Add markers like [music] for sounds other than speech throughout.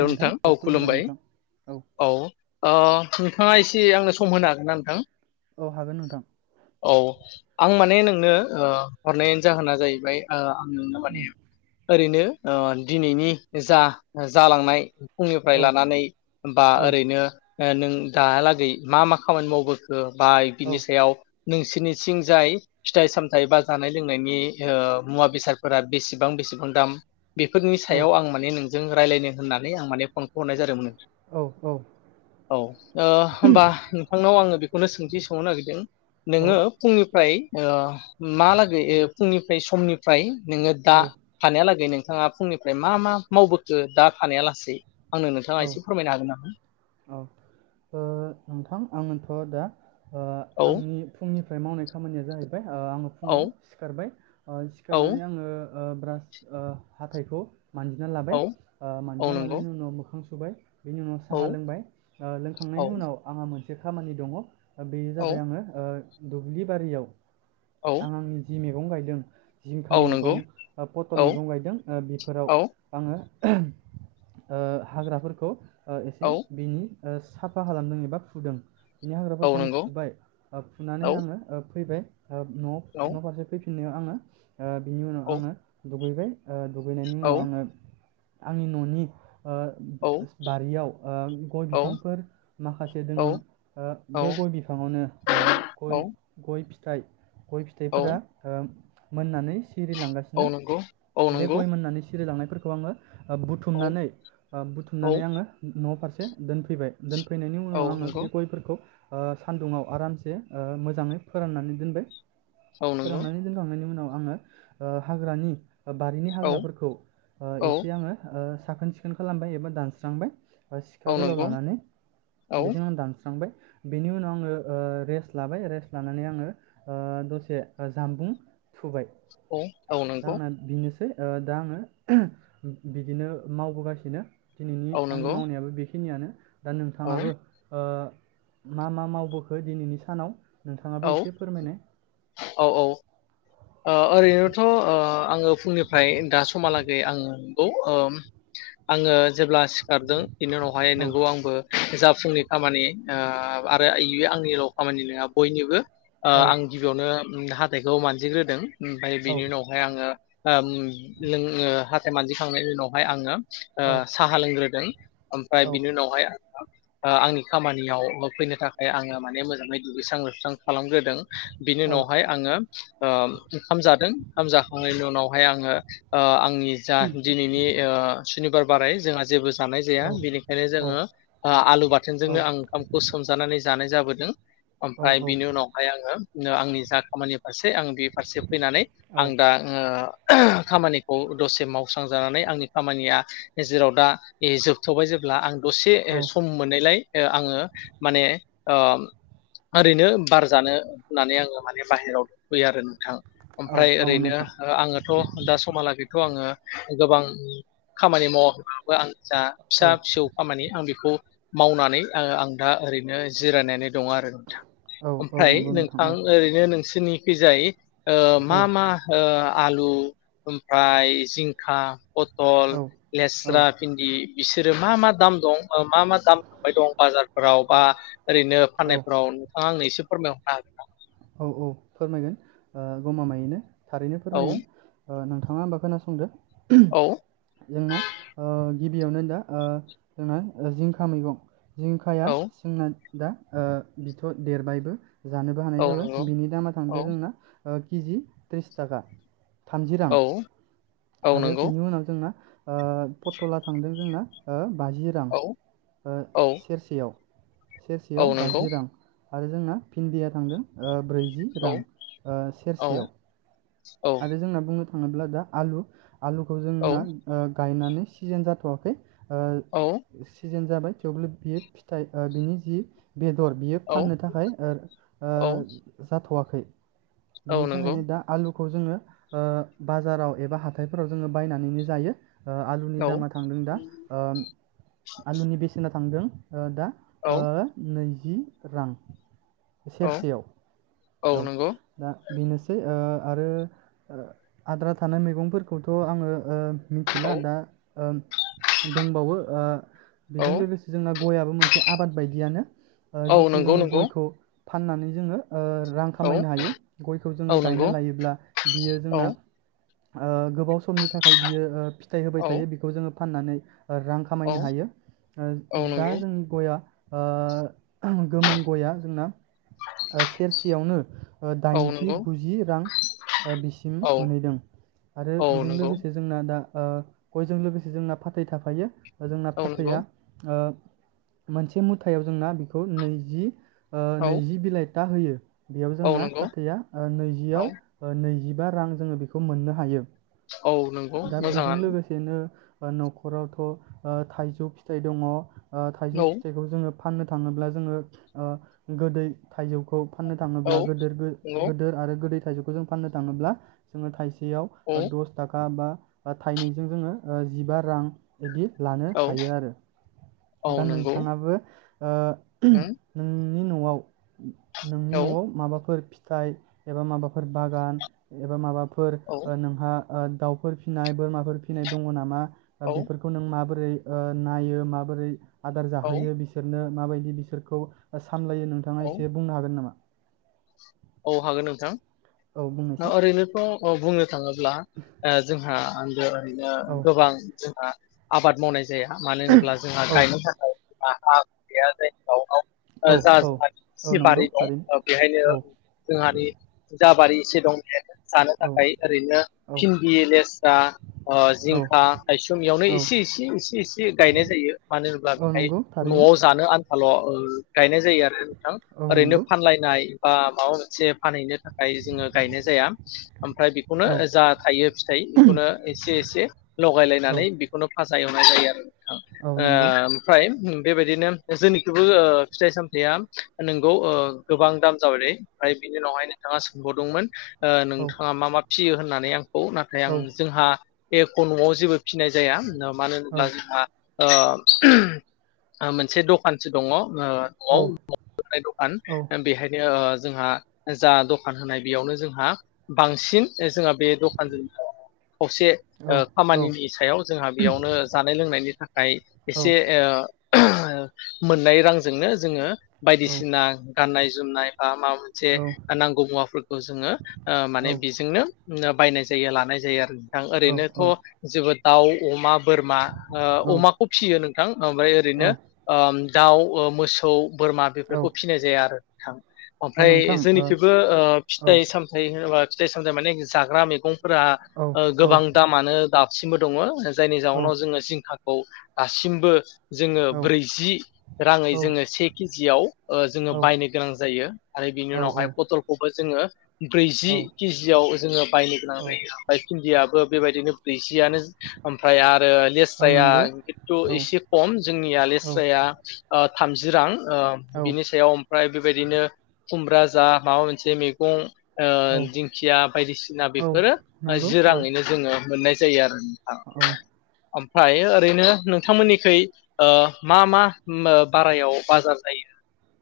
Hello नोंथां औ खुलुमबाय औ ओ नोंथाङा एसे ए आंनो सम होनो हागोन ना नोंथां? औ हागोन नोंथां। औ आं माने नोंनो हरनायनायनि जाहोना जाहैबाय ओ नोंना माने उम ओरैनो ओ दिनैनि जा ओ जालांनाय फुंनिफ्राय औ लानानै बा औ ओरैनो नों दाहालागै मा मा खामानि मावबोखो? बा औ बिनि सायाव नोंसिनिथिं जाय फिथाइ सामथाइ बा जानाय लोंनायनि मुवा बेसादफोरा बेसेबां बेसेबां दाम? बेफोरनि औ सायाव आं माने नों जों रायलायनो होननानै आं माने फनखौ हरनाय जादोंमोन औ औ ओ होमबा नोंथांनाव आङो बेख खौनो सोंथि सोंनो नागिरदों। नोङो फुंनिफ्राय - ओ मालागै फुंनिफ्राय समनिफ्राय नोङो दा औ फानायालागै नो बिथाङा फुंनिफ्राय मा मा मावबोखो दा थानायहालासि? औ औ ओ नोंथां आङोथ' दा ओ औ आंनि फुंनि फ्राय मावनाय खामानिया जाहैबाय। ओ आङो फुङाव औ सिखारबाय ओ औ सिखारनानै आङो ओ ब्रास ओ हाथाइखौ मानजिना लाबाय औ ओ औ मानजिना नंगौ लानायनि उनाव मोखां सुबाय। बेनि उनाव औ साहा लोंबाय ओ औ लोंखांनायनि उनाव आंहा मोनसे खामानि दङ। बेयो औ जाबाय आङो ओ दुब्लि बारियाव औ आं आंनि जि मे गं गायदों। जिंखा औ नंगौ मैगं पटल औ मैगं गायदों बेफोराव औ आङो [unintelligible] ओ हाग्राफोरखौ। औ एसे बिनि आ साफा खालामदों एबा फुदों। बिनि औ हाग्राफोरखौ आं नंगौ फुबाय औ फुनानै आङो फैबाय। न' औ न' फारसे फै फिनो आङो। आ बिनि उनाव आङो। दुगैबाय। ओ दुगैनायनि औ उनाव आङो। आंनि ननि ओ औ बारियाव ओ गय बिफांफोर माखासे दोङो ओ औ बे गय बिफाङावनो ओ गय गय थाइ गय औ फिथाइफोरा ओ मोननानै औ सिरिलांगासिनो नंगौ औ बे नंगौ गय मोननानै सि सिरिलांनायफोरखौ आङो ओ औ बुथुमनानै आं औ बुथुमनानै आङो न फारसे दोनफैबाय दोन फैनायनि औ उनाव आङो नंगौ बे गयफोरखौ आं सान्दुङाव आरामसे मोजाङै फोराननानै दोनबाय औ नंगौ फोरांनानै दोनखांनायनि उनाव आङो ओ हाग्रानि बारिनि औ हाग्राफोरखौ औ एसे आङो ओ साखोन सि खोन खालामबाय एबा दानस्रांबाय। बा सिखा औ गोलाव नंगौ लानानै औ बेजों आं दानस्रांबाय बेनि उनाव आङो ओ रेस्ट लाबाय रेस्ट लानानै आङो दसे जाम्बुं थुबाय। औ औ नंगौ सै ओ दा आङो बिदिनो मावगासि दिनो दिनैनि औ आंनि नंगौ मावनायाबो बे खिनियानो दा औ औ नोंथाङाबो ओ मा मा मावबोखो दिनैनि सानाव औ नोंथाङाबो एसे फोरमायनाय औ ओ ओरैनोथ' ओ आङो फुंनिफ्राय दा समहालागै आङो नंगौ ओ आङो जेब्ला सिखारदों बिनि उनावहाय औ नोंगौ आंबो जा फुंनि खामानि ओ आरो इ आंनिल खामानि नङा बयनिबो ओ औ आं गिबियावनो हाथायखौ मानजिग्रो दों ओमफाय औ बिनि उनावहाय आङो ओम नों ओ हाथाय मानजिखांनायनि उनावहाय आङो औ ओ साहा लोंग्रोदों ओमफ्राय औ बिनि उनावहाय आंङो ओ‌ आंनि खामानियाव फैनो थाखाय आङो माने मोजाङै दुगैस्रां लोबस्रां खालामग्रोदों बिनि उनावहाय आङो ओम ओंखाम जादों ओंखाम जाखांनायनि उनावहाय आङो ओ आंनि जा दिनैनि सुनिबार बाराय जोंहा जेबो जानाय औ जाया बेनिखायनो औ जोङो ओ आलु बाथोनजोंनो आं ओंखामखौ सोमजानानै जानाय जाबोदों। ओमफ्राय बिनि उनावहाय आङो आंनि जा खामानि फारसे आं बे फारसे फैनानै औ आं दा ओ खामानिखौ दसे मावस्रांजानानै आंनि खामानिया जेराव दा ए जोबथबाय जेब्ला आं दसे औ सम मोननायलाय आङो माने ओ ओरैनो बारजानो होननानै आङो माने बाहेरआव दंफैयो आरो नों थां औ ओमफ्राय औ ओरैनो नोंथां आङोथ' दा समहालागैथ' आङो गोबां खामानि मावाबो आं जा औ फिसा फिसौ खामानि आं बेखौ मावनानै आ आं दा ओरैनो नो जिरायनानै दं आरो नोंथां औ औ ओमफ्राय नंगौ औ नोंथां ओरैनो नोंसि निखि जाय ओ मा मा ओ आलु ओमफ्राय जिंखा पत तल औ औ लेस्रा औ भिनदि बिसोरो मा मा दाम दं मा मा दाम थांबाय दं बाजारफोराव बा ओरैनो औ फाननायफ्राव नोंथाङा आंनो एसे से फोरमायहरनो हागोन ना? औ औ फोरमायगोन गमामायैनो थारैनो फोरमायगोन। हागोन अ नोंथाङा होनोमबा खोनासंदो। औ जोंना ओ गिबियावनो दा अ जोंना जिंखा मैगं जिंखाया जोंना दा अ बिथ' देरबायबो जानोबो हानाय जाबाय। औ बिनि दामा थांदो जोंना केजि त्रिस ताका थामजि रां औ औ आरो नंगौ बिनि उनाव जों अ पथला थांदों जोंना अ बाजि रां औ अ औ सेरसेयाव औ सेरसेयाव नंगौ बाजि रां आरो जोंना भिन्दिया थांदों अ ब्रैजि औ रां अ सेरसेयाव औ औ आरो जोंना बुंनो थाङोब्ला दा आलु आलुखौ जोंना नंगौ ओ गायनानै सिजेन जाथ'वाखै औ ओ सि जेन जाबाय थेवबो बियो फिथाइ ओ बिनि जि बेदर बियो फाननो थाखाय ओ ओ औ जाथ'वाखै फै औ बिनि नंगौ थाखायनो दा आलु खौ जोङो ओ बाजाराव एबा हाथायफोराव जोङो बायनानैनो जायो ओ आलुनि औ दामा थांदों दा ओ आलुनि बेसेना थांदों ओ दा ओ औ नै जि रां औ सेरसेयाव औ दा बेनोसै ओ आरो आद्रा थानाय मैगंफोरखौथ' आङो ओ मिथिला औ दा ओम दोंबावो ओ बेजों औ लोगोसे जोंना गयाबो मोनसे आबाद बायदियानो ओ औ जिखौ नंगौ जोङो नंगौ गयखौ फाननानै जोङो ओ रां औ खामायनो हायो गयखौ औ जोङो नंगौ गायना लायो ब्ला बियो औ जोंना ओ गोबाव समनि थाखाय बियो ओ फिथाइ होबाय औ थायो बिखौ जोङो फाननानै ओ रां औ खामायनो हायो ओ औ दा नंगौ जोंनि गया ओ गोमोन गया जोंना ओ सेरसेयावनो ओ औ दाइनजि नंगौ गुजि रां ओ बिसिम औ मोनहैदों आरो औ बेजों नंगौ लोगोसे जोंना दा ओ गयजों लोगोसे जोंना फाथै थाफायो जोंना औ नंगौ फाथैया ओ मोनसे मुथायाव जोंना बेखौ नैजि ओ औ नैजि बिलाइ दा होयो। बेयाव औ जोंना नंगौ फाथैया औ नैजियाव नैजिबा रां जोङो बेखौ मोननो हायो। औ नंगौ दा बेजों मोजाङानो लोगोसेनो न'खरावथ' थाइजौ फिथाइ दङ। थाइजौ फिथाइखौ जोङो फाननो थाङोब्ला जोङो गोदै थाइजौखौ फाननो औ थाङोब्ला गोद नंगौ गोदोर आरो गोदै थाइजौखौ जों फाननो थाङोब्ला जोङो थाइसे सेयाव औ दस थाखा बा थाइनैजों जोङो जिबा रां बिदि लानो औ हायो आरो औ दा नंगौ नोंथाङाबो नों उम नि न'आव नोंनि औ न'आव माबाफोर फि थाइ एबा माबाफोर बागान एबा माबाफोर औ फोर नोंहा दाउफोर फिसिनाय बोरमाफोर फिसिनाय दङ नामा। दा औ बे नों माबोरै [unintelligible] नायो माबोरै आदार औ जाहोयो बिसोरनो माबायदि बिसोरखौ सामलायो नोंथाङा औ एसे बुंनो हागोन नामा? औ हागोन औ नोंथां बुंनायसाय ओरैनोथ' बुङो थाङोब्ला ओ जोंहा [unintelligible] ज रैनो औ गोबां जोंहा आबाद मावनाय जाया मानो होनोब्ला जोंहा औ गायनो थाखाय [unintelligible] औ जा औ जोंहा औ सि नंगौ बारि दं थारैनो बेहायनो औ जोंहानि जा बारि एसे दं जानो औ थाखाय ओरैनो औ भिन्दि लेस्रा ओ औ जिंखा औ थायसुंमियावइसे इसे इसे इसे गायनाय जायो मानो होनोब्ला औ बेहाय नंगौ थारैनो न'आव जानो आन [unintelligible] गायनाय जायो आरो नोंथां औ ओरैनो नंगौ फानलायनाय बा [unintelligible] सेब फानहैनो थाखाय जोङो गायनाय जाया ओमफ्राय बेखौनो औ जा थायो फिथाइ बेखौनो औ एसे एसे लगाय लायनानै बेखौनो फा एवना जायो आरो। औ नंगौ ओ ओमफ्राय बेबायदिनो जोंनिखौबो ओ फिथाइ सामथायाइया नोंगौ ओ गोबां दाम जाबायलै ओमफ्राय बिनि उनावहाय नोंथाङा सोंबावदोंमोन ओ औ नोंथाङा मा मा फियो होननानै आं औ नाथाय औ आं जोंहा एख' न'आव जेबो फिनाय जाया। मानो औ होनोब्ला जोंहा ओ मोनसे दखानसो दङ। ओ न'आव न'आवनो होनाय दखान औ बेहायनो ओ जोंहा जा दखान होनाय बेयावनो जोंहा बांसिन जोंहा बे दखानजों खौसे औ ओ औ खामानिनि सायाव जोंहा बेयावनो जानाय लोंनायनि थाखाय आय औ एसे ओ मोननाय रांजोंनो जोङो औ बायदिसिना गाननाय जोमनाय माबा मोनसे नांगौ मुवाफोरखौ जोङो ओ माने बेजोंनो बायनाय जायो लानाय जायो आरो आं ओरैनोथ' जोबोद दाउ अमा बोरमा ओ अमाखौ फिसियो नों ओमफ्राय औ ओरैनो ओम दाउ ओ मोसौ बोरमा औ बेफोरखौ फिसिनाय जाया आरो थां औ अमफ्राय नोंथां जोंनिथिंबो ओ ओ फिथाइ सामथाय होनोबा फिथाय सानजा माने जाग्राा मेगं फोर औ ओ औ गोबां दामानो दाब सिमबो दङ जायनि जाउनाव जोङो जिंखा औ आसिमबो जोङो औ ब्रैजि राङै जोङो से किजियाव ओ जोङो बायनो गोनां जा जायो आरो बिनि औ उनावहाय पटलखौबो जोङो ब्रैजि किजियाव जोङो बायनो गोनां औ जायो ओमफ्राय बिन्दियाबो बेबायदिनो ब्रैजि दियानो ओमफ्राय आरो औ लेस्राया नंगौ खिन्थु औ एसे खम जोंनिया औ लेसराया ओ थामजि रां ओम औ बिनि सायाव प्राइ बिब बेदिनो खुमब्रा जा माबा मोनसे मेगं ओ दिंखिया बायदिसिना औ बेफोरो नंगौ जिराङैनो औ जोङो मोननाय जा जायो आरो औ ओमफाय ओरैनो नोंथांमोननिखै मा मा बारायाव बाजार जायो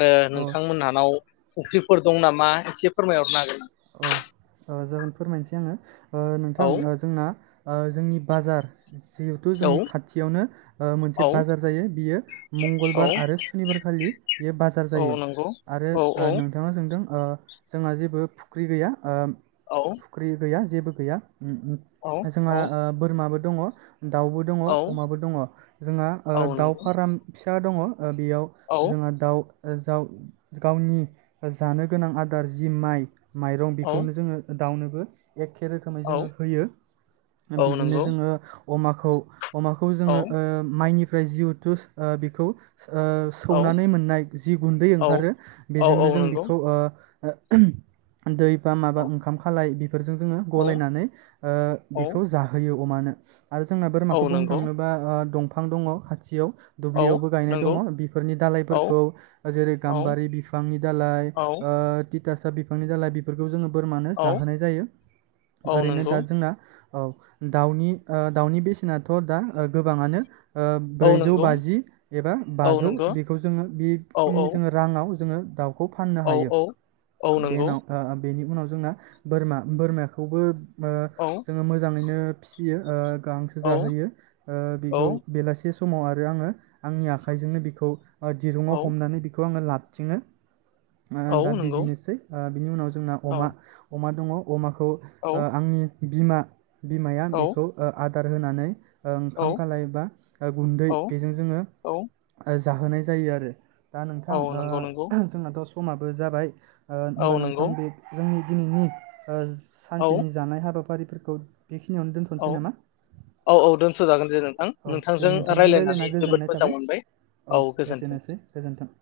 आरो औ थांमोनहानाव फख्रिफोर दं नामा एसे फोरमायहरनो हागोनना। औ ओ जागोन फोरमायनोसै आङो। ओ नोंथां हागोन ओ जोंना। ओ जोंनि बाजार। जिहेथु ना? औ जोंनि खाथियावनो ओ मोनसे बाजार जायो बियो औ मंगलबार आरो सुनिबारखालि बियो बाजार औ जायो नंगौ आरो औ ओ औ नोंथाङा सोंदों। ओ जोंहा जेबो फु ख्रि गैया ओम औ फुख्रि गैया जेबो गैया उम्म उम्म जोंहा औ ओ बोरमाबो। दङ। दाउबो दङ औ अमाबो दङ औ जोंहा दाउ नंगौ फाराम फिसा दङ बेयाव औ जोंहा दाउ गाव गावनि जानो गोनां आदार जि माइ माइरं औ बेखौनो जोङो दाउनोबो एखे रोखोमै औ जोङो होयो औ बिदिनो नंगौ जोङो अमाखौ अमाखौ औ जोङो माइनि फ्राय जिहेथु ओ बेखौ ओ औ सौनानै मोननाय जि गुन्दै औ ओंखारो औ बेजोंनो जों नंगौ बेखौ ओ [unintelligible] दै बा माबा औ ओंखाम खालाय बेफोरजों जोङो औ गलायनानै ओ औ बेखौ जाहोयो अमानो आरो जोंना औ बोरमाखौ बुंनो नंगौ थाङोबा दं फां दङ खाथियाव औ दुब्लियावबो गायनाय नंगौ दङ बेफोरनि औ दालायफोरखौ जेरै औ गाम्बारि बिफांनि दालाय औ तिटा बिफांनि दालाय बेफोरखौ जोङो बोरमानो जाहोनाय जायो औ औ ओरैनो नंगौ दा जोंना औ दाउनि दाउनि बेसेनाथ' दा गोबाङानो ओ औ ब्रैजौ नंगौ बाजि एबा औ बाजौ नंगौ बेखौ जोङो औ बेखिनि औ जोङो राङाव जोङो दाउ औ औ औ नंगौ। ओ बेनि उनाव जोंना बोरमा बोरमाखौबो। औ जोङो मोजाङैनो फिसियो गांसो औ जाहोयो औ बेखौ बेलासे स माव आरो आङो आंनि आखाइजोंनो बेखौ दिरुंङाव औ हमनानै बेखौ आङो ला थिङो। औ दा नंगौ बिदिनोसै बिनि उनाव जोंना औ अमा अमा दङ अमा खौ औ आंनि बिमा बिमाया औ बेखौ आ आद थार होनानै ओ ओंखाम खालाय बा ओ गुन्दै बेजों जोङो औ ओ जाहोनाय जायो आरो दा नोंथां औ ओ नंगौ नंगौ जोंना थ समाबो जाबाय औ होनबा नो [inaudible] नंगौ जोंनि दिनैनि ओ औ सानसेनि जानाय हाबाफारि फोरखौ औ औ औ दोनथ'जागोन दे नोंथां। औ दे नोंथांजों रायज्लायनानै रायज्लायना जोबोद गोजोननाय मोजां थाबाय। मोनबाय औ, एसेनोसै गोजोन्थों।।